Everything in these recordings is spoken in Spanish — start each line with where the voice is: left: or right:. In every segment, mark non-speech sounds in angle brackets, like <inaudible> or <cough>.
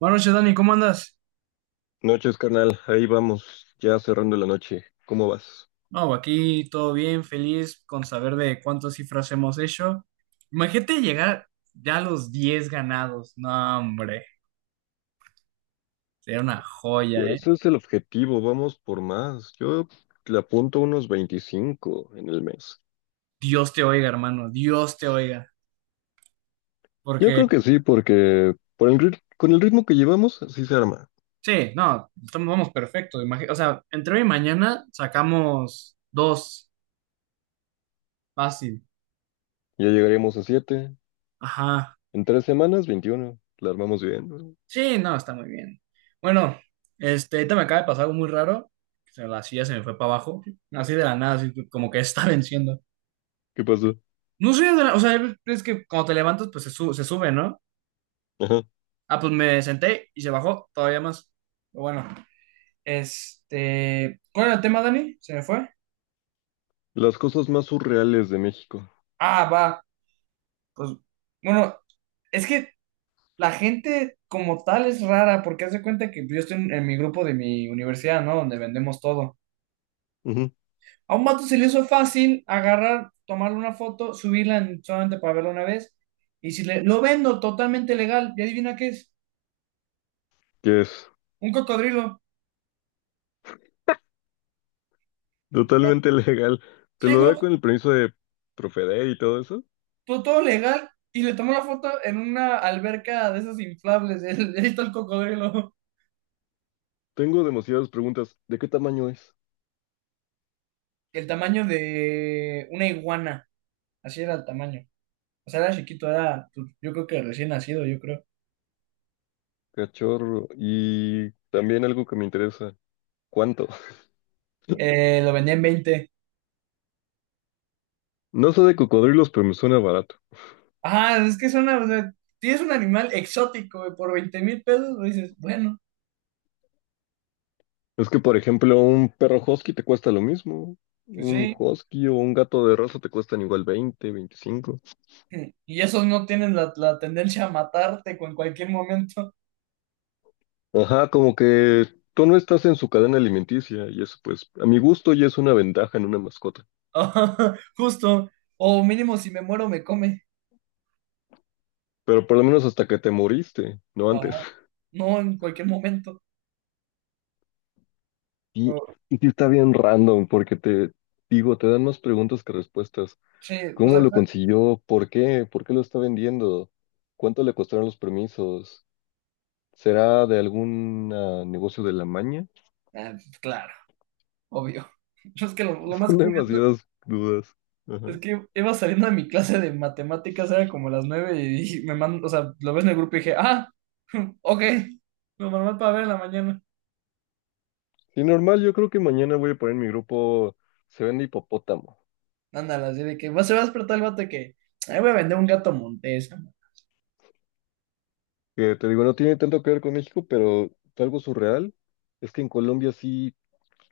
right: Buenas noches, Dani, ¿cómo andas?
left: Noches, carnal. Ahí vamos, ya cerrando la noche. ¿Cómo vas?
right: No, aquí todo bien, feliz con saber de cuántas cifras hemos hecho. Imagínate llegar ya a los 10 ganados. No, hombre, sería una joya,
left: Pues
right: ¿eh?
left: ese es el objetivo, vamos por más. Yo le apunto unos 25 en el mes.
right: Dios te oiga, hermano, Dios te oiga.
left: Yo
right: Porque
left: creo que sí, porque con el ritmo que llevamos, sí se arma.
right: sí, no, vamos perfecto. O sea, entre hoy y mañana sacamos dos, fácil.
left: Ya llegaríamos a 7.
right: Ajá.
left: En 3 semanas, 21. La armamos bien.
right: Sí, no, está muy bien. Bueno, este, ahorita me acaba de pasar algo muy raro. La silla se me fue para abajo, así de la nada, así como que está <laughs> venciendo.
left: ¿Qué pasó?
right: No sé, o sea, es que cuando te levantas, pues se sube, ¿no?
left: Ajá.
right: Ah, pues me senté y se bajó todavía más. Pero bueno, este, ¿cuál era el tema, Dani? Se me fue.
left: Las cosas más surreales de México.
right: Ah, va, pues, bueno, es que la gente como tal es rara, porque hace cuenta que yo estoy en mi grupo de mi universidad, ¿no? Donde vendemos todo.
left: Ujú.
right: A un vato se le hizo fácil agarrar, tomarle una foto, solamente para verla una vez. Y si lo vendo totalmente legal, y adivina qué es,
left: Que es
right: un cocodrilo.
left: totalmente <laughs> legal. Te
right: Sí,
left: lo da
right: no,
left: con el permiso de Profeder y todo eso.
right: todo, todo legal. Y le tomó la foto en una alberca de esas inflables. <laughs> Ahí está el cocodrilo.
left: Tengo demasiadas preguntas. ¿De qué tamaño es?
right: El tamaño de una iguana. Así era el tamaño. O sea, era chiquito, pues, yo creo que recién nacido, yo creo.
left: Cachorro. Y también algo que me interesa. ¿Cuánto? <laughs>
right: Lo vendía en 20.
left: No sé de cocodrilos, pero me suena barato.
right: Ajá, es que es una, o sea, tienes un animal exótico, güey, por 20,000 pesos, pues dices, bueno.
left: Es que, por ejemplo, un perro husky te cuesta lo mismo.
right: Pues
left: Un
right: sí,
left: husky o un gato de raza te cuestan igual 20, 25.
right: y esos no tienen la tendencia a matarte con cualquier momento.
left: Ajá, como que tú no estás en su cadena alimenticia y eso, pues, a mi gusto ya es una ventaja en una mascota.
right: <laughs> Ajá, justo. O mínimo si me muero me come.
left: Pero por lo menos hasta que te moriste, no antes.
right: Ajá,
left: <laughs>
right: no en cualquier momento.
left: Y,
right: O-
left: y sí está bien random porque te digo, te dan más preguntas que respuestas.
right: sí, o
left: ¿Cómo
right: sea,
left: lo consiguió? ¿Por qué? ¿Por qué lo está vendiendo? ¿Cuánto le costaron los permisos? ¿Será de algún negocio de la maña?
right: ah, claro, obvio. <laughs> Yo Es que lo
left: <laughs>
right: más
left: Son
right: curioso
left: demasiadas dudas.
right: es
left: Ajá.
right: que iba saliendo de mi clase de matemáticas, era como las 9 y me mando, o sea, lo ves en el grupo y dije, ah, <laughs> ok, lo normal para ver en la mañana.
left: Sí, normal, yo creo que mañana voy a poner en mi grupo: Se vende hipopótamo.
right: Ándala, así de que se va a despertar el vato de que, ahí voy a vender un gato montés".
left: Que te digo, no tiene tanto que ver con México, pero algo surreal es que en Colombia sí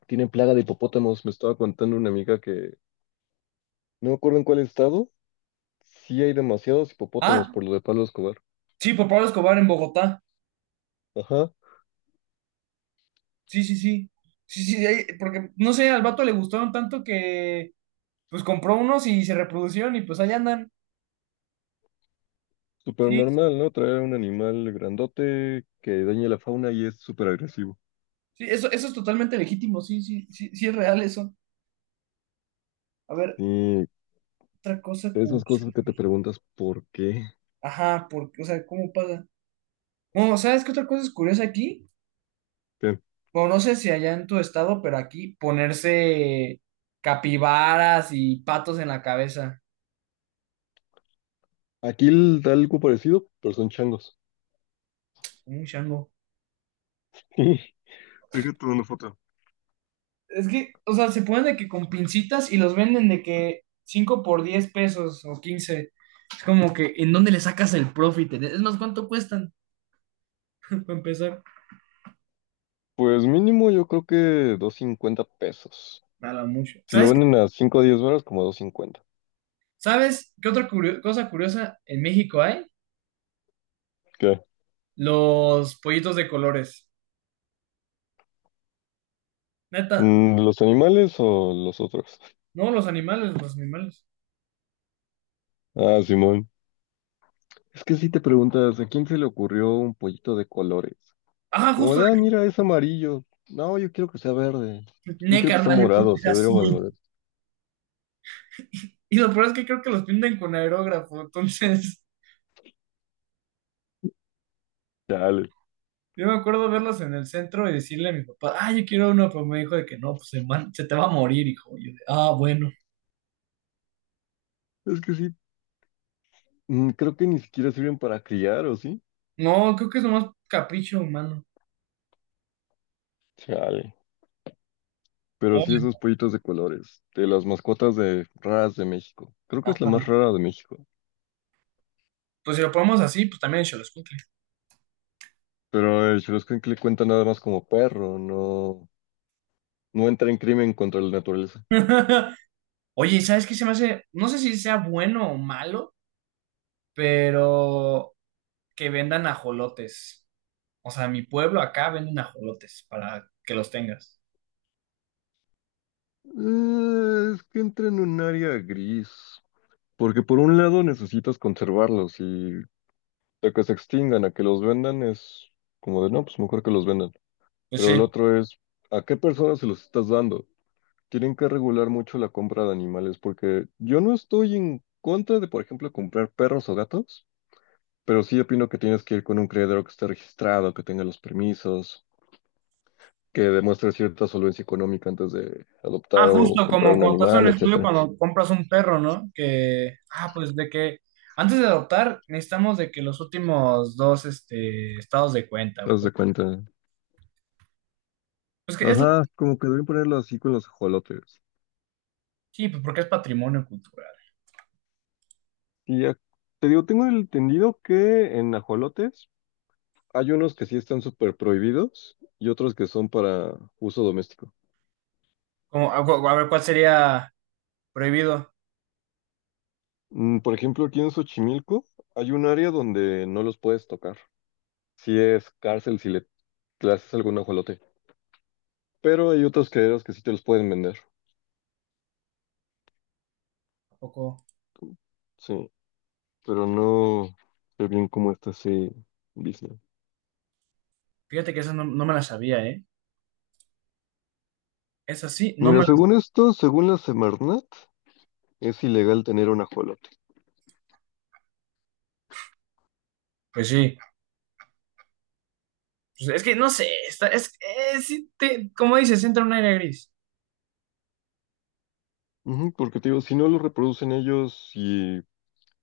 left: tienen plaga de hipopótamos. Me estaba contando una amiga que no me acuerdo en cuál estado, sí hay demasiados hipopótamos
right: Ah,
left: por lo de Pablo Escobar.
right: sí, por Pablo Escobar en Bogotá.
left: Ajá.
right: Sí, sí, sí. Sí, sí, porque no sé, al vato le gustaron tanto que pues compró unos y se reproducieron y pues allá andan.
left: Súper
right: Sí,
left: normal, ¿no? Traer un animal grandote que dañe la fauna y es súper agresivo.
right: sí, eso es totalmente legítimo, sí, sí, sí, sí es real eso. A ver,
left: Y
right: otra cosa
left: esas
right: curiosa.
left: cosas que te preguntas por qué.
right: Ajá, porque, o sea, ¿cómo pasa? Bueno, ¿sabes qué otra cosa es curiosa aquí?
left: Bien.
right: Bueno, no sé si allá en tu estado, pero aquí ponerse capibaras y patos en la cabeza.
left: Aquí da algo parecido, pero son changos.
right: Un chango.
left: <laughs> Fíjate una foto.
right: Es que, o sea, se ponen de que con pincitas y los venden de que 5 por 10 pesos o 15. Es como que, ¿en dónde le sacas el profit? Es más, ¿cuánto cuestan? <laughs> Para empezar,
left: Pues mínimo yo creo que 250 pesos.
right: nada mucho.
left: Si lo venden a 5 o 10 varos, como 250.
right: ¿Sabes qué otra cosa curiosa en México hay?
left: ¿Qué?
right: Los pollitos de colores. Neta,
left: ¿Los animales o los otros?
right: no, los animales, los animales.
left: Ah, Simón. Es que si te preguntas, ¿a quién se le ocurrió un pollito de colores?
right: Ah,
left: Como
right: justo
left: de, ah,
right: de
left: mira, es amarillo. No, yo quiero que sea verde.
right: que,
left: Yo
right: ne,
left: quiero que sea
right: carnal, yo
left: morado,
right: puse
left: se ve
right: azul.
left: mal.
right: <laughs> Y lo peor es que creo que los pintan con aerógrafo, entonces.
left: Chale.
right: Yo me acuerdo verlos en el centro y decirle a mi papá, ah, yo quiero uno, pero me dijo de que no, pues hermano se te va a morir, hijo. Y yo de, ah, bueno.
left: Es que sí, creo que ni siquiera sirven para criar, ¿o sí?
right: No, creo que es nomás capricho humano.
left: Chale. Pero sí,
right: Oye,
left: esos pollitos de colores, de las mascotas de raras de México. Creo que es la más
right: ajá.
left: rara de México.
right: Pues si lo ponemos así, pues también Xoloescuincle.
left: Pero el le cuenta nada más como perro, no, no entra en crimen contra la naturaleza.
right: <laughs> Oye, ¿sabes qué se me hace? No sé si sea bueno o malo, pero que vendan ajolotes. O sea, en mi pueblo acá venden ajolotes para que los tengas.
left: Es que entra en un área gris. Porque por un lado necesitas conservarlos y sea, que se extingan, a que los vendan es como de, no, pues mejor que los vendan.
right: Pues
left: Pero el
right: sí.
left: otro es, ¿a qué personas se los estás dando? Tienen que regular mucho la compra de animales porque yo no estoy en contra de, por ejemplo, comprar perros o gatos, pero sí opino que tienes que ir con un criadero que esté registrado, que tenga los permisos, que demuestre cierta solvencia económica antes de
right: Ah,
left: adoptar o
right: justo,
left: comprar
right: como
left: un
right: cuando estás en
left: animal,
right: un estudio
left: etcétera.
right: cuando compras un perro, ¿no? Que, ah, pues de que antes de adoptar necesitamos de que los últimos dos, este, estados de
left: ¿Te
right: cuenta.
left: das
right: Pues,
left: de cuenta?
right: pues que es,
left: Ajá, como que deben ponerlo así con los ajolotes.
right: sí, pues porque es patrimonio cultural.
left: Y ya, te digo, tengo entendido que en ajolotes hay unos que sí están súper prohibidos y otros que son para uso doméstico.
right: Como, a ver, ¿cuál sería prohibido?
left: Por ejemplo, aquí en Xochimilco hay un área donde no los puedes tocar. Si es cárcel, si le haces algún ajolote. Pero hay otros criaderos que sí te los pueden vender.
right: ¿A poco?
left: Sí, pero no sé bien cómo está ese business.
right: Fíjate que esa no, no me la sabía, ¿eh? Esa sí, no me
left: Mira, según
right: la...
left: esto, según la Semarnat, es ilegal tener un ajolote.
right: Pues sí, pues es que no sé, está, es, como dices, entra un aire gris.
left: Ujú, porque te digo, si no lo reproducen ellos y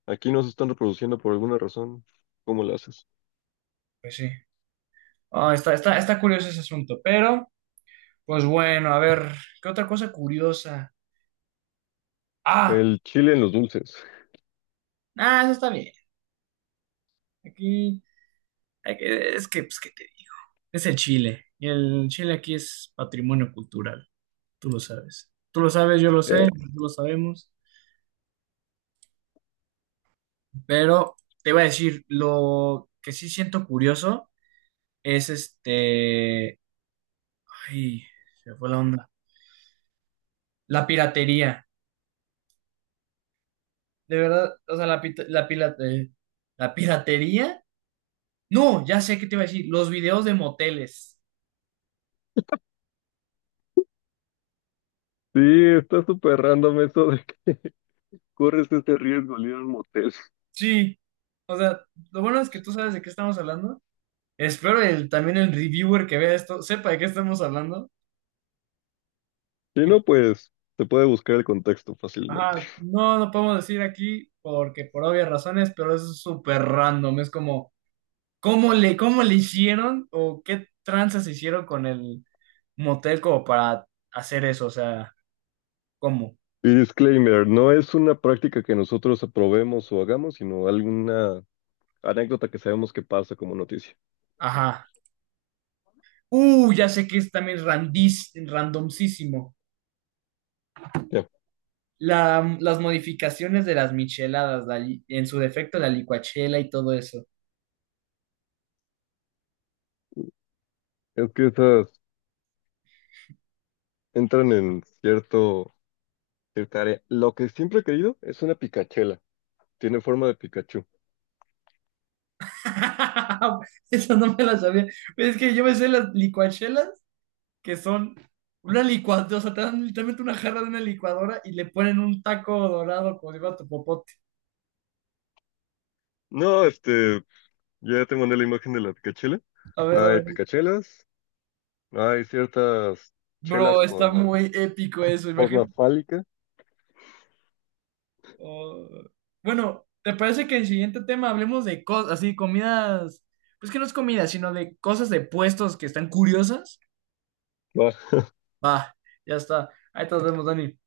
left: aquí no se están reproduciendo por alguna razón, ¿cómo lo haces?
right: Pues sí. Ah, está, está, está curioso ese asunto, pero, pues bueno, a ver, ¿qué otra cosa curiosa? Ah,
left: El chile en los dulces.
right: ah, eso está bien. Aquí, es que, pues, ¿qué te digo? Es el Chile. Y el Chile aquí es patrimonio cultural. Tú lo sabes. Tú lo sabes, yo lo sé,
left: Eh,
right: tú lo sabemos. Pero te voy a decir, lo que sí siento curioso es este. Ay, se me fue la onda. La piratería. De verdad, o sea, la, pita- la, pila- la piratería. No, ya sé qué te iba a decir. Los videos de moteles.
left: Sí, está súper random eso de que corres ese riesgo al ir a un motel.
right: Sí. O sea, lo bueno es que tú sabes de qué estamos hablando. Espero también el reviewer que vea esto sepa de qué estamos hablando.
left: Si
right: Y,
left: no, pues se puede buscar el contexto fácilmente.
right: ajá, no, no podemos decir aquí porque por obvias razones, pero es súper random. Es como, ¿cómo le hicieron o qué tranzas hicieron con el motel como para hacer eso? O sea, ¿cómo?
left: Y disclaimer, no es una práctica que nosotros aprobemos o hagamos, sino alguna anécdota que sabemos que pasa como noticia.
right: Ajá. Ya sé que es también randis, randomísimo.
left: Ya.
right: La, las modificaciones de las micheladas, en su defecto la licuachela y todo eso.
left: Es que esas entran en cierta área. Lo que siempre he querido es una picachela. Tiene forma de Pikachu.
right: <laughs> esa no me la sabía. Es que yo me sé las licuachelas, que son una licuadora, o sea, te dan literalmente una jarra de una licuadora y le ponen un taco dorado como digo a tu popote.
left: No, ya te mandé la imagen de la picachela.
right: A ver, a
left: Hay
right: ver.
left: picachelas. Hay ciertas
right: Bro,
left: chelas
right: está
left: con
right: muy épico eso,
left: forma
right: imagínate.
left: fálica
right: Oh. Bueno, ¿te parece que el siguiente tema hablemos de cosas, así, comidas? Pues que no es comida, sino de cosas de puestos que están curiosas.
left: que
right: Va, ya está. Ahí te nos vemos, Dani.